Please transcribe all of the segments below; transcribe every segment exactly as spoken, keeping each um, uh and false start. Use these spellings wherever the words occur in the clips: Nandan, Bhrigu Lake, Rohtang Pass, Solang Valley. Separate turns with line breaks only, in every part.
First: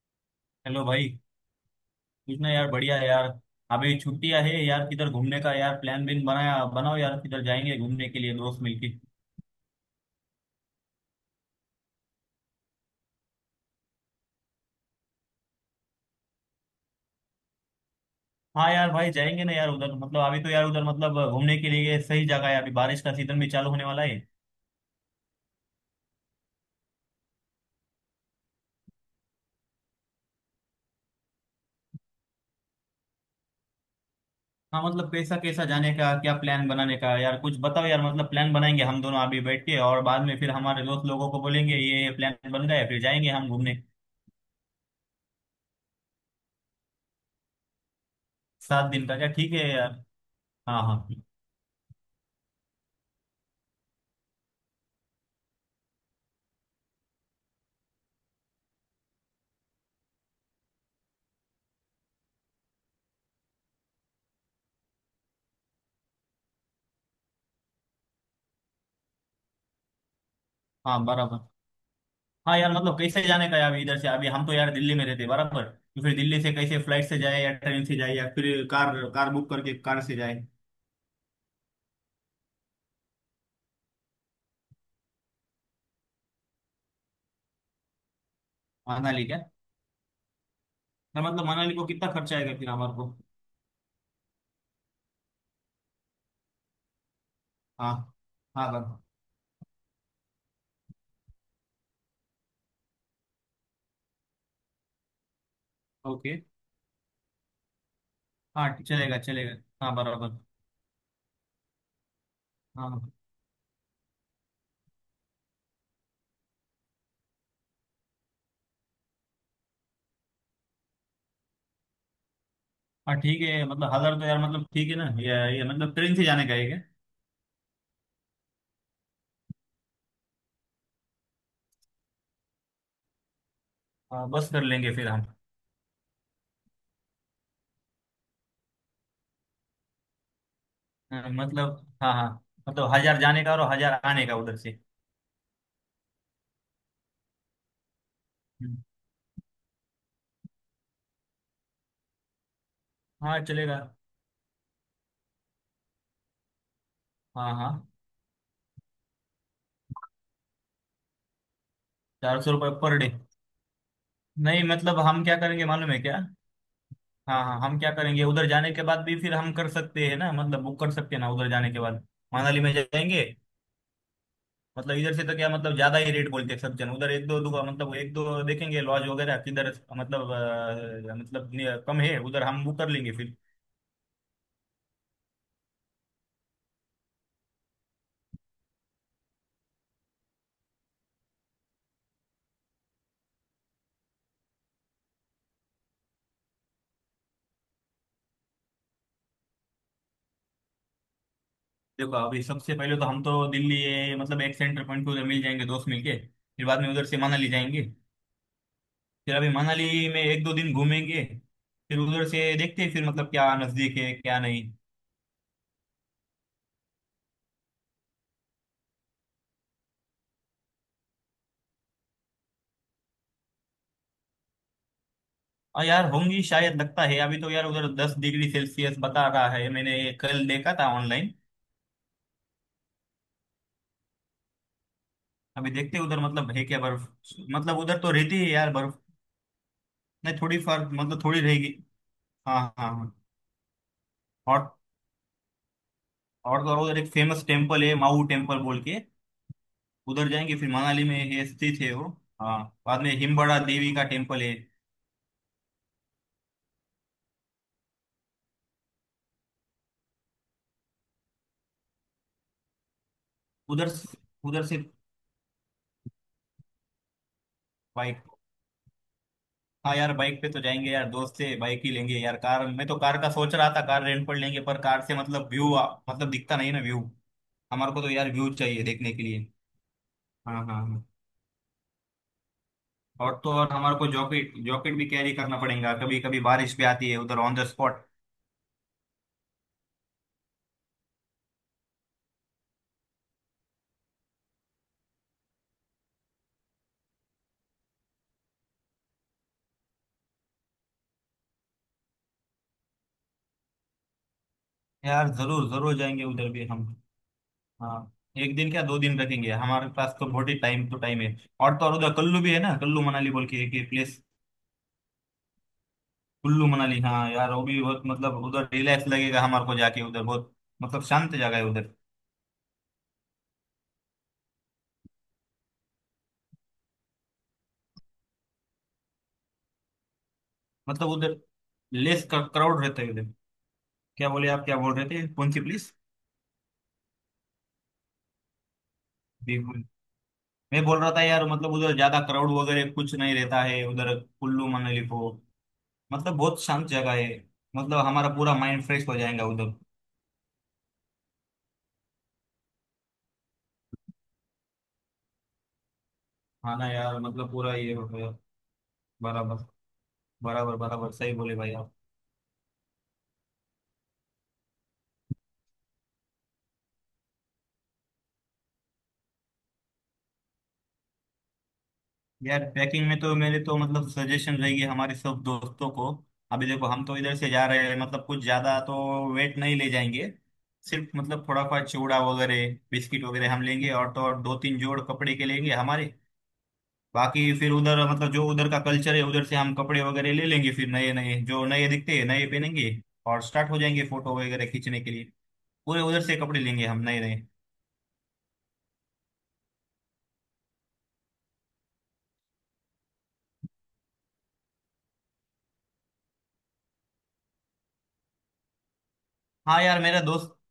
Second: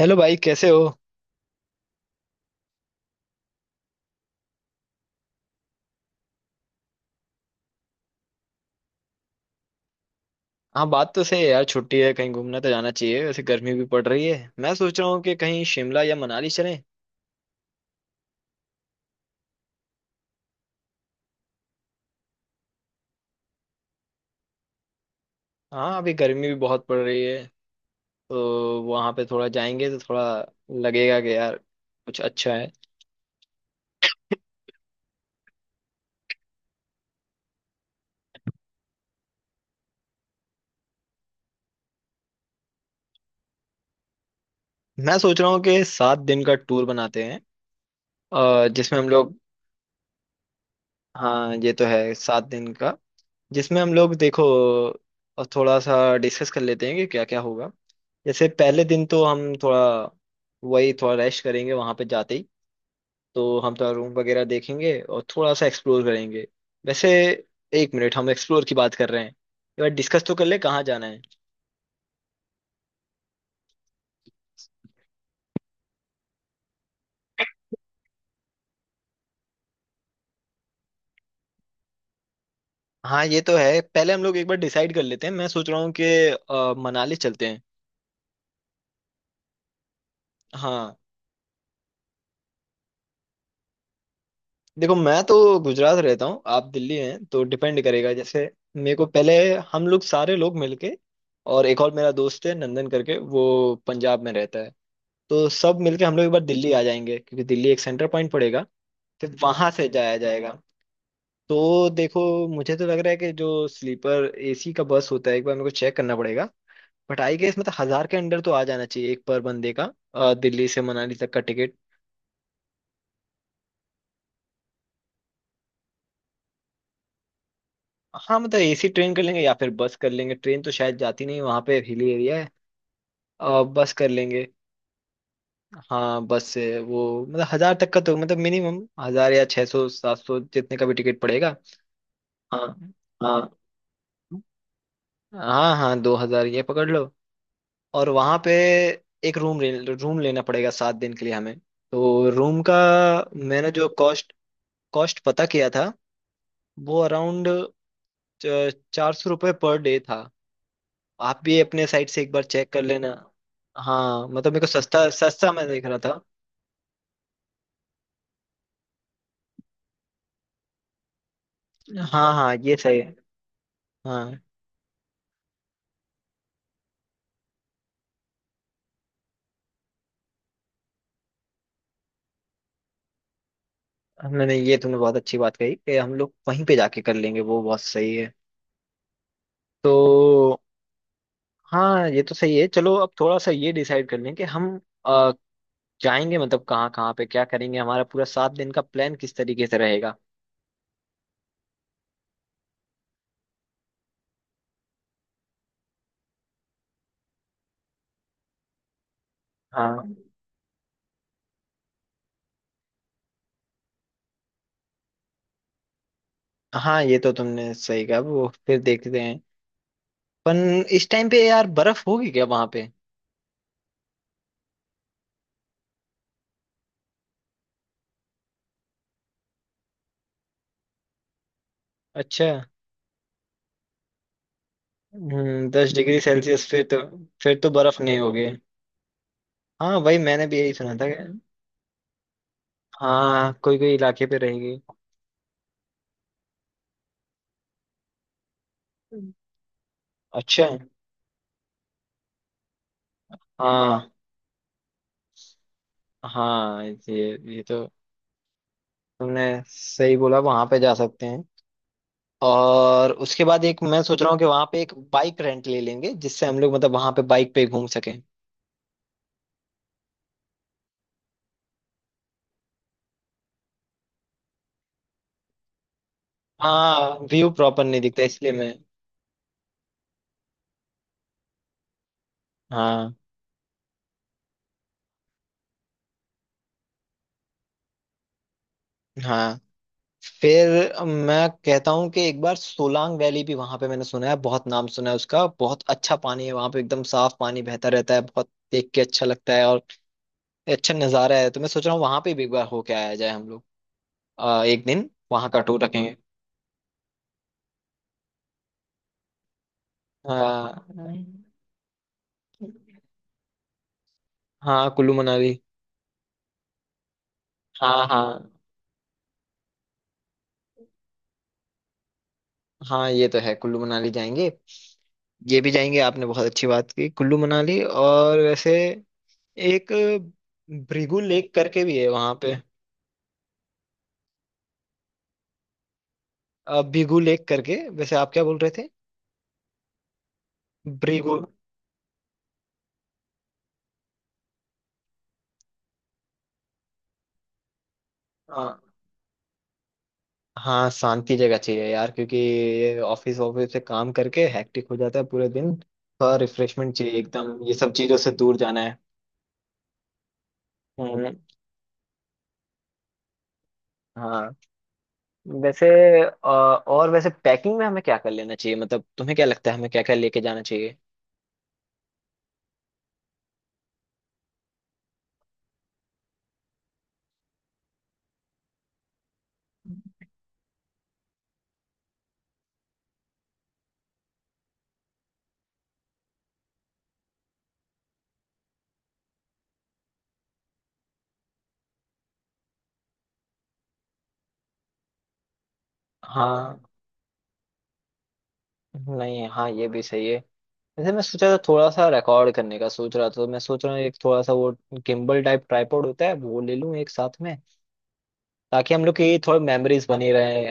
Hello भाई, कैसे हो।
हेलो भाई। कुछ ना यार, बढ़िया है यार। अभी छुट्टियां है यार, किधर घूमने का यार प्लान बिन बनाया, बनाओ यार किधर जाएंगे घूमने के लिए दोस्त मिलके।
हाँ, बात तो सही है यार, छुट्टी है, कहीं घूमने तो जाना चाहिए। वैसे गर्मी भी पड़ रही है, मैं सोच रहा हूँ कि कहीं शिमला या मनाली चलें।
हाँ यार भाई, जाएंगे ना यार उधर, मतलब अभी तो यार उधर मतलब घूमने के लिए सही जगह है, अभी बारिश का सीजन भी चालू होने वाला है।
हाँ, अभी गर्मी भी बहुत पड़ रही है। तो वहाँ पे थोड़ा जाएंगे तो थोड़ा लगेगा कि यार कुछ अच्छा है।
हाँ मतलब कैसा कैसा जाने का, क्या प्लान बनाने का यार कुछ बताओ यार, मतलब प्लान बनाएंगे हम दोनों अभी बैठ के और बाद में फिर हमारे दोस्त लोगों को बोलेंगे ये प्लान बन गया है, फिर जाएंगे हम घूमने।
मैं सोच रहा हूँ कि सात दिन का टूर बनाते हैं, अ,
सात
जिसमें
दिन
हम
का क्या?
लोग।
ठीक है यार। हाँ हाँ।
हाँ, ये तो है सात दिन का। जिसमें हम लोग देखो, अ, थोड़ा सा डिस्कस कर लेते हैं कि क्या क्या होगा। जैसे पहले दिन तो हम थोड़ा, वही थोड़ा रेस्ट करेंगे वहां पे जाते ही। तो हम थोड़ा रूम वगैरह देखेंगे और थोड़ा सा एक्सप्लोर करेंगे। वैसे एक मिनट, हम एक्सप्लोर की बात कर रहे हैं, एक बार डिस्कस तो कर ले कहाँ
हाँ
जाना है।
बराबर। हाँ यार मतलब कैसे जाने का है? अभी इधर से, अभी हम तो यार दिल्ली में रहते बराबर, तो फिर दिल्ली से कैसे, फ्लाइट से जाए या ट्रेन से जाए या फिर कार कार बुक करके कार से जाए।
हाँ ये तो है, पहले हम लोग एक बार डिसाइड कर लेते हैं। मैं सोच रहा हूँ कि अ, मनाली चलते हैं।
मनाली क्या?
हाँ।
ना मतलब मनाली को कितना खर्चा आएगा फिर हमारे को?
देखो, मैं तो गुजरात रहता हूँ, आप दिल्ली हैं, तो डिपेंड
हाँ
करेगा। जैसे
हाँ
मेरे
बराबर।
को पहले, हम लोग सारे लोग मिलके, और एक और मेरा दोस्त है नंदन करके, वो पंजाब में रहता है। तो सब मिलके हम लोग एक
ओके।
बार दिल्ली आ जाएंगे, क्योंकि दिल्ली एक सेंटर पॉइंट पड़ेगा।
हाँ चलेगा
फिर
चलेगा।
वहां से
हाँ
जाया
बराबर।
जाएगा। तो देखो, मुझे तो लग रहा
हाँ
है कि जो स्लीपर एसी का बस होता है, एक बार मेरे को चेक करना पड़ेगा। बट आई गेस मतलब हजार के अंडर तो आ जाना चाहिए एक पर बंदे का, अ, दिल्ली से मनाली तक का टिकट।
हाँ ठीक है, मतलब हजार तो यार मतलब ठीक है ना, ये ये मतलब ट्रेन से जाने का है क्या?
हाँ, मतलब एसी ट्रेन कर लेंगे या फिर बस कर लेंगे। ट्रेन तो शायद जाती नहीं, वहां पे हिली एरिया है। अ, बस कर
हाँ,
लेंगे।
बस कर लेंगे फिर हम।
हाँ, बस से वो मतलब हजार तक का, तो मतलब मिनिमम हजार या छह सौ सात सौ जितने का भी टिकट
हाँ,
पड़ेगा।
मतलब हाँ हाँ।
हाँ,
मतलब हजार
हाँ,
जाने का और हजार आने का उधर से।
हाँ, हाँ दो हजार ये पकड़ लो। और वहां पे
हम्म,
एक रूम रूम लेना पड़ेगा सात दिन के लिए हमें। तो रूम का,
हाँ
मैंने
चलेगा।
जो कॉस्ट कॉस्ट पता किया था वो अराउंड
हाँ हाँ।
चार सौ रुपये पर डे था। आप भी अपने साइड से एक
चार
बार
सौ रुपये
चेक कर
पर
लेना।
डे?
हाँ, मतलब
नहीं
मेरे को
मतलब
सस्ता
हम क्या
सस्ता
करेंगे
मैं देख
मालूम
रहा
है क्या?
था।
हाँ हाँ हम क्या करेंगे उधर जाने के बाद भी फिर हम कर सकते हैं ना, मतलब बुक कर सकते हैं ना उधर जाने के बाद।
हाँ, हाँ
मनाली में
ये सही है।
जाएंगे।
हाँ,
मतलब इधर से तो क्या, मतलब ज्यादा ही रेट बोलते हैं सब जन, उधर एक दो दुका मतलब एक दो देखेंगे लॉज वगैरह किधर मतलब, अ, मतलब नि- कम है उधर हम बुक कर लेंगे फिर।
नहीं नहीं, ये तुमने बहुत अच्छी बात कही कि हम लोग वहीं पे जाके कर लेंगे, वो बहुत सही है। तो हाँ, ये तो सही है, चलो अब थोड़ा सा ये डिसाइड कर लें कि हम जाएंगे मतलब कहाँ कहाँ पे क्या करेंगे, हमारा पूरा सात दिन का प्लान किस तरीके से रहेगा।
देखो अभी सबसे पहले तो हम तो दिल्ली ये, मतलब एक सेंटर पॉइंट पे उधर मिल जाएंगे दोस्त मिलके। फिर बाद में उधर से मनाली जाएंगे। फिर अभी मनाली
हाँ,
में एक दो दिन घूमेंगे। फिर उधर से देखते हैं फिर मतलब क्या नजदीक है क्या नहीं।
हाँ, ये तो तुमने सही कहा, वो फिर देखते हैं। पन इस टाइम पे यार बर्फ होगी क्या वहां पे?
और यार होंगी शायद, लगता है अभी तो यार उधर दस डिग्री सेल्सियस बता रहा है, मैंने ये कल देखा था ऑनलाइन।
अच्छा। हम्म,
अभी
दस
देखते हैं
डिग्री
उधर मतलब है
सेल्सियस
क्या
फिर तो
बर्फ।
फिर तो
मतलब उधर
बर्फ
तो
नहीं
रहती
होगी।
है यार बर्फ।
हाँ वही
नहीं
मैंने भी
थोड़ी
यही
फर्क,
सुना था
मतलब
कि-
थोड़ी रहेगी। हाँ हाँ हाँ।
हाँ, कोई कोई इलाके पे
और।
रहेगी।
और तो और उधर एक फेमस टेम्पल है, माऊ टेम्पल बोल के। उधर जाएंगे,
अच्छा।
फिर मनाली में है स्थित है वो। हाँ। बाद में हिमबड़ा देवी का
हाँ,
टेम्पल है।
हाँ, ये ये तो तुमने सही बोला, वहां पे जा सकते हैं। और उसके बाद एक
उधर।
मैं सोच रहा हूँ कि
उधर
वहां
से।
पे एक बाइक रेंट ले लेंगे, जिससे हम लोग मतलब वहां पे बाइक पे घूम सके।
बाइक। हाँ यार बाइक पे तो जाएंगे यार, दोस्त से बाइक ही लेंगे यार, कार मैं तो कार का सोच रहा था कार रेंट पर लेंगे पर कार से मतलब व्यू मतलब दिखता नहीं ना व्यू।
हाँ, व्यू प्रॉपर
हमारे
नहीं
को तो
दिखता,
यार
इसलिए
व्यू
मैं,
चाहिए देखने के लिए। हाँ हाँ हाँ।
हाँ,
और तो और हमारे को जॉकेट जॉकेट भी कैरी करना पड़ेगा, कभी कभी बारिश भी आती है उधर ऑन द स्पॉट।
हाँ। फिर मैं कहता हूँ कि एक बार सोलांग वैली भी, वहां पे मैंने सुना है, बहुत नाम सुना है उसका, बहुत अच्छा पानी है वहां पे, एकदम साफ पानी बहता रहता है, बहुत देख के अच्छा लगता है और अच्छा नजारा है। तो मैं सोच रहा हूँ वहां पे भी एक बार होके आया जाए हम लोग, अ, एक दिन
यार
वहां का
जरूर
टूर
जरूर
रखेंगे।
जाएंगे उधर भी हम। हाँ। एक दिन क्या, दो दिन रखेंगे हमारे पास तो बहुत ही टाइम, तो टाइम है।
हाँ,
और तो और उधर कुल्लू भी है ना, कुल्लू मनाली बोल के एक प्लेस।
हाँ कुल्लू मनाली।
कुल्लू मनाली हाँ यार वो भी बहुत
हाँ,
मतलब
हाँ,
उधर रिलैक्स लगेगा हमारे को जाके उधर बहुत। मतलब शांत जगह है उधर।
हाँ, ये तो है, कुल्लू मनाली जाएंगे। ये भी जाएंगे, आपने बहुत अच्छी बात की कुल्लू मनाली। और वैसे एक
मतलब
भृगु
उधर
लेक करके भी है
लेस
वहां पे।
क्राउड रहता है उधर। क्या बोले आप, क्या बोल रहे थे, कौन सी
अ, भिगु लेक करके, वैसे आप क्या बोल रहे थे?
प्लेस? मैं बोल रहा था
भृगु।
यार मतलब उधर ज्यादा क्राउड वगैरह कुछ नहीं रहता है उधर कुल्लू मनाली को। मतलब बहुत शांत जगह है। मतलब हमारा पूरा
हाँ,
माइंड फ्रेश हो जाएगा उधर।
हाँ, शांति जगह चाहिए यार, क्योंकि ये ऑफिस ऑफिस से काम करके हेक्टिक हो जाता है पूरे दिन। थोड़ा
हाँ ना
रिफ्रेशमेंट चाहिए,
यार मतलब
एकदम ये
पूरा
सब
ये हो
चीजों से
गया।
दूर जाना है।
बराबर। बराबर बराबर सही
हम्म।
बोले भाई आप।
हाँ। वैसे अ, और वैसे पैकिंग में हमें क्या कर लेना चाहिए, मतलब तुम्हें क्या लगता है हमें क्या क्या लेके जाना चाहिए?
यार ट्रैकिंग में तो मेरे तो मतलब सजेशन रहेगी हमारे सब दोस्तों को। अभी देखो हम तो इधर से जा रहे हैं, मतलब कुछ ज्यादा तो वेट नहीं ले जाएंगे। सिर्फ मतलब थोड़ा सा चिवड़ा वगैरह बिस्किट वगैरह हम लेंगे और तो और दो तीन जोड़ कपड़े के लेंगे हमारे। बाकी फिर उधर मतलब जो उधर का कल्चर है उधर से हम कपड़े वगैरह ले लेंगे, फिर नए नए जो नए दिखते हैं नए पहनेंगे। और स्टार्ट हो जाएंगे फोटो वगैरह खींचने के लिए। पूरे उधर से कपड़े
हाँ,
लेंगे हम नए नए।
नहीं, हाँ, ये भी सही है। वैसे मैं सोचा था थोड़ा सा रिकॉर्ड करने का सोच रहा था, तो मैं सोच रहा हूँ एक थोड़ा सा वो गिम्बल टाइप ट्राइपॉड होता है वो ले लूँ एक साथ में, ताकि हम लोग की थोड़ी
हाँ यार
मेमोरीज
मेरा
बनी
दोस्त।
रहे।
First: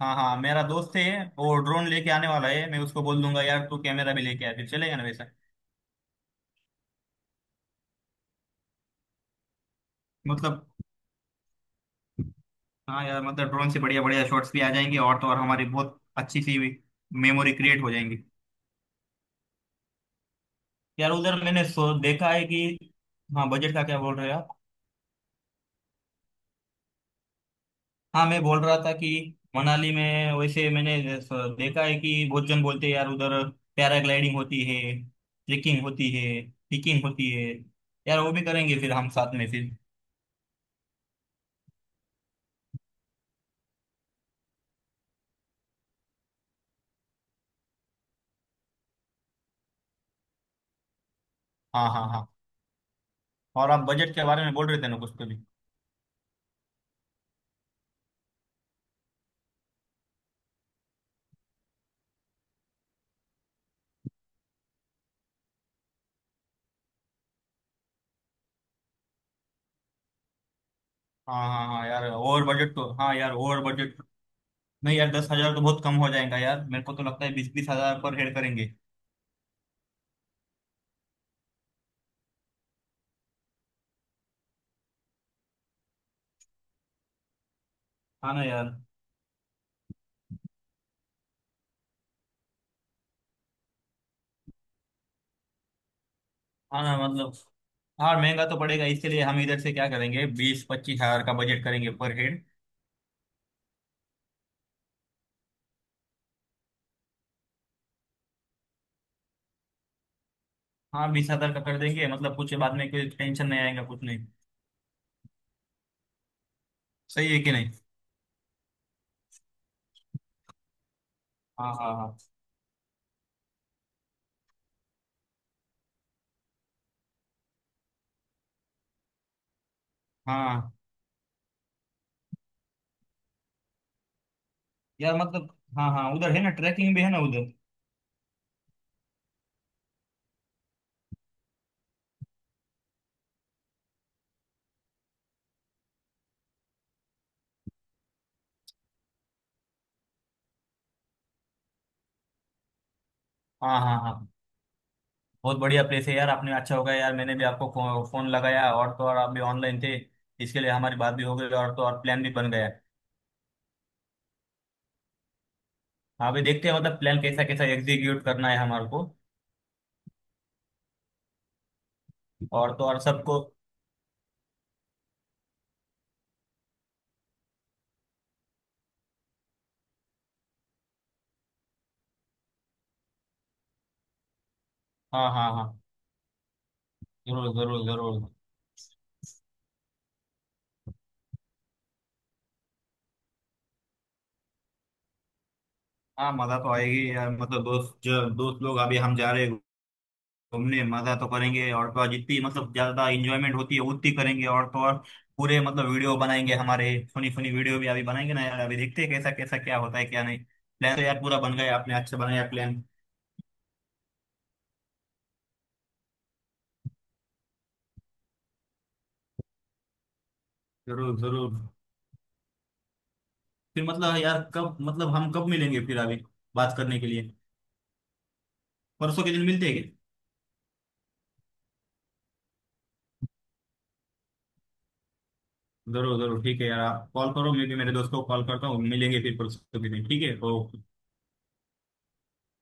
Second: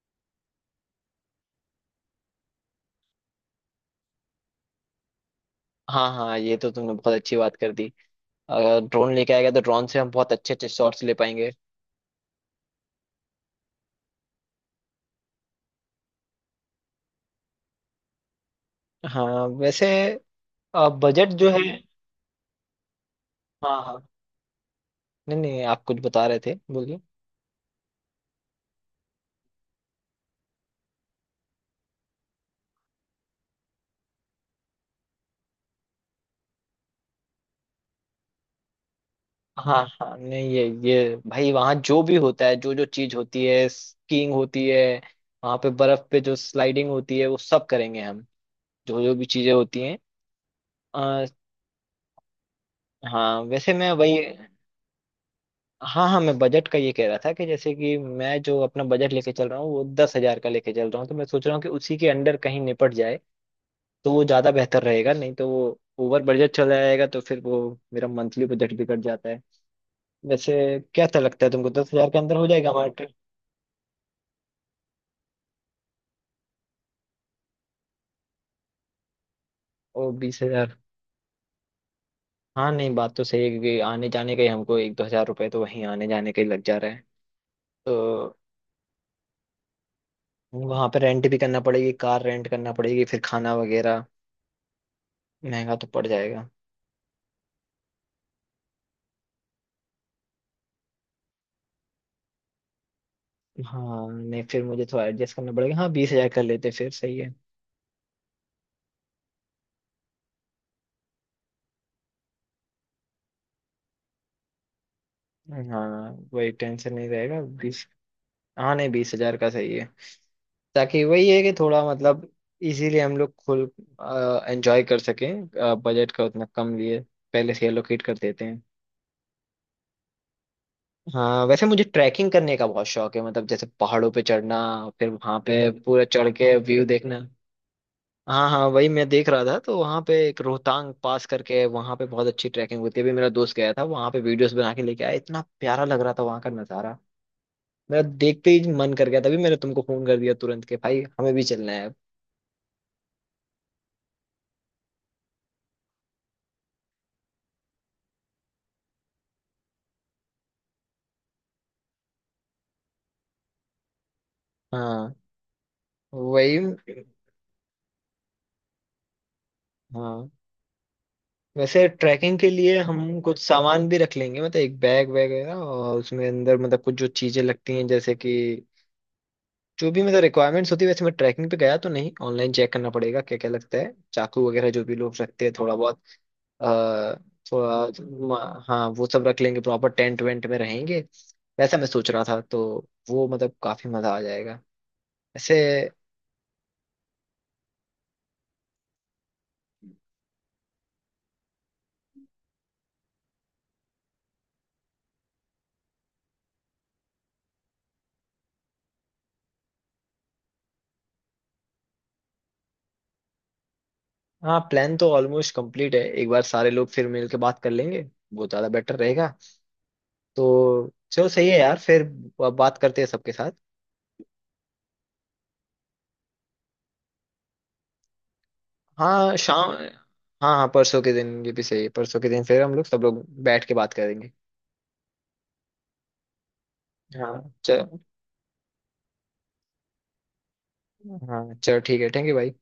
हाँ हाँ मेरा दोस्त है वो, ड्रोन लेके आने वाला है, मैं उसको बोल दूंगा यार तू कैमरा भी लेके आ, फिर चलेगा ना वैसा।
हाँ, हाँ, ये तो तुमने बहुत अच्छी बात कर दी। अगर ड्रोन लेके आएगा तो ड्रोन से हम बहुत अच्छे
मतलब
अच्छे शॉट्स ले पाएंगे।
हाँ यार मतलब ड्रोन से बढ़िया बढ़िया शॉट्स भी आ जाएंगे और तो और हमारी बहुत अच्छी सी मेमोरी क्रिएट हो जाएंगी।
हाँ वैसे
यार
बजट
उधर
जो
मैंने
है,
सो देखा है कि। हाँ बजट
हाँ,
का क्या
हाँ।
बोल रहे हो आप?
नहीं, नहीं, आप कुछ बता रहे थे, बोलिए।
हाँ मैं बोल रहा था कि मनाली में वैसे मैंने जैस- देखा है कि बहुत जन बोलते हैं यार उधर पैराग्लाइडिंग होती है, ट्रेकिंग होती है, पिकिंग होती है, यार वो भी करेंगे फिर हम साथ में फिर।
हाँ, हाँ, नहीं, ये ये भाई, वहाँ जो भी होता है, जो जो चीज होती है, स्कीइंग होती है, वहाँ पे बर्फ पे जो स्लाइडिंग होती है वो सब करेंगे हम, जो जो भी चीजें होती हैं, आ,
हाँ हाँ हाँ।
हाँ
और
वैसे
आप
मैं
बजट
वही।
के बारे में बोल रहे थे ना, कुछ तो भी।
हाँ, हाँ, मैं बजट का ये कह रहा था कि जैसे कि मैं जो अपना बजट लेके चल रहा हूँ वो दस हजार का लेके चल रहा हूँ, तो मैं सोच रहा हूँ कि उसी के अंडर कहीं निपट जाए, तो वो ज्यादा बेहतर रहेगा। नहीं तो वो ओवर बजट चला जाएगा, तो फिर वो मेरा मंथली बजट बिगड़ जाता है। वैसे क्या लगता
हाँ
है
हाँ
तुमको,
हाँ
दस
यार,
हजार के अंदर
ओवर
हो जाएगा
बजट
हमारा
तो, हाँ
ट्रिप?
यार ओवर बजट। नहीं यार दस हजार तो बहुत कम हो जाएगा यार, मेरे को तो लगता है बीस बीस हजार पर हेड करेंगे।
ओ बीस हजार, हाँ, नहीं, बात तो सही है, क्योंकि आने जाने का ही हमको एक दो हजार रुपए तो वहीं आने जाने का ही लग जा रहा है।
हाँ
तो
ना यार।
वहां पे रेंट भी करना पड़ेगी, कार रेंट करना पड़ेगी, फिर खाना वगैरह महंगा तो पड़ जाएगा।
हाँ ना मतलब। हाँ महंगा तो पड़ेगा, इसके लिए हम इधर से क्या करेंगे, बीस पच्चीस हजार का बजट करेंगे पर हेड।
हाँ, नहीं, फिर मुझे थोड़ा एडजस्ट करना पड़ेगा, हाँ, बीस हजार कर लेते फिर सही है।
हाँ बीस हजार का कर देंगे, मतलब कुछ बाद में कोई टेंशन नहीं आएगा कुछ नहीं।
हाँ, वही, टेंशन नहीं
सही है
रहेगा।
कि नहीं?
बीस, हाँ, नहीं, बीस हजार का सही है, ताकि वही है कि
हाँ
थोड़ा
हाँ हाँ।
मतलब इजीली हम लोग खुल एंजॉय कर सकें। बजट का उतना कम लिए पहले से एलोकेट कर देते हैं।
हाँ
हाँ वैसे मुझे ट्रैकिंग करने का बहुत शौक है, मतलब जैसे पहाड़ों पे चढ़ना, फिर
यार
वहां
मतलब।
पे
हाँ
पूरा
हाँ
चढ़
उधर है ना
के व्यू
ट्रैकिंग भी है
देखना।
ना उधर।
हाँ, हाँ, वही मैं देख रहा था, तो वहां पे एक रोहतांग पास करके वहां पे बहुत अच्छी ट्रैकिंग होती है। अभी मेरा दोस्त गया था वहां पे, वीडियोस बना के लेके आया, इतना प्यारा लग रहा था वहां का नजारा। मेरा देखते ही मन कर गया, तभी मैंने तुमको फोन कर दिया तुरंत के, भाई हमें भी चलना है अब।
हाँ हाँ हाँ। बहुत बढ़िया प्लेस है यार आपने, अच्छा हो गया यार मैंने भी आपको फो, फोन लगाया और तो और आप भी ऑनलाइन थे। इसके लिए हमारी बात भी हो गई और तो और प्लान भी बन गया।
हाँ
हाँ अभी देखते हैं मतलब
वही।
प्लान कैसा कैसा एग्जीक्यूट करना है हमारे को।
हाँ वैसे ट्रैकिंग के
और
लिए
तो और
हम
सबको।
कुछ सामान भी रख लेंगे, मतलब एक बैग वगैरह, और उसमें अंदर मतलब कुछ जो चीजें लगती हैं, जैसे कि जो भी मतलब रिक्वायरमेंट्स होती है। वैसे मैं ट्रैकिंग पे गया तो नहीं, ऑनलाइन चेक करना पड़ेगा क्या क्या लगता है, चाकू वगैरह जो भी लोग
हाँ
रखते हैं
हाँ
थोड़ा
हाँ।
बहुत। आ,
जरूर जरूर
थोड़ा,
जरूर।
म- हाँ, वो सब रख लेंगे, प्रॉपर टेंट वेंट में रहेंगे, वैसा मैं सोच रहा था तो वो मतलब काफी मजा आ जाएगा ऐसे।
हाँ मजा तो आएगी यार, मतलब दोस्त जो दोस्त लोग अभी हम जा रहे हैं घूमने मजा तो करेंगे और तो और जितनी मतलब ज्यादा इंजॉयमेंट होती है उतनी करेंगे और तो और पूरे मतलब वीडियो बनाएंगे हमारे फनी फनी वीडियो भी अभी बनाएंगे ना यार, अभी देखते हैं कैसा कैसा क्या होता है क्या नहीं। प्लान तो यार पूरा बन गया, आपने अच्छा बनाया प्लान।
हाँ, प्लान तो ऑलमोस्ट कंप्लीट है, एक बार सारे लोग फिर मिल के बात कर लेंगे, वो ज्यादा बेटर रहेगा। तो
जरूर
चलो सही
जरूर।
है यार, फिर ब- बात करते हैं सबके साथ।
फिर मतलब यार कब मतलब हम कब मिलेंगे फिर अभी बात करने के लिए? परसों के
हाँ,
दिन मिलते
शाम।
हैं क्या?
हाँ, हाँ, परसों के दिन ये भी सही है, परसों के दिन फिर हम लोग सब लोग बैठ के बात करेंगे।
जरूर जरूर ठीक है यार, आप कॉल
हाँ,
करो मैं भी मेरे
चल,
दोस्त को कॉल करता हूँ, मिलेंगे फिर परसों के दिन, ठीक है ओ।
हाँ, चल, ठीक है, थैंक यू भाई।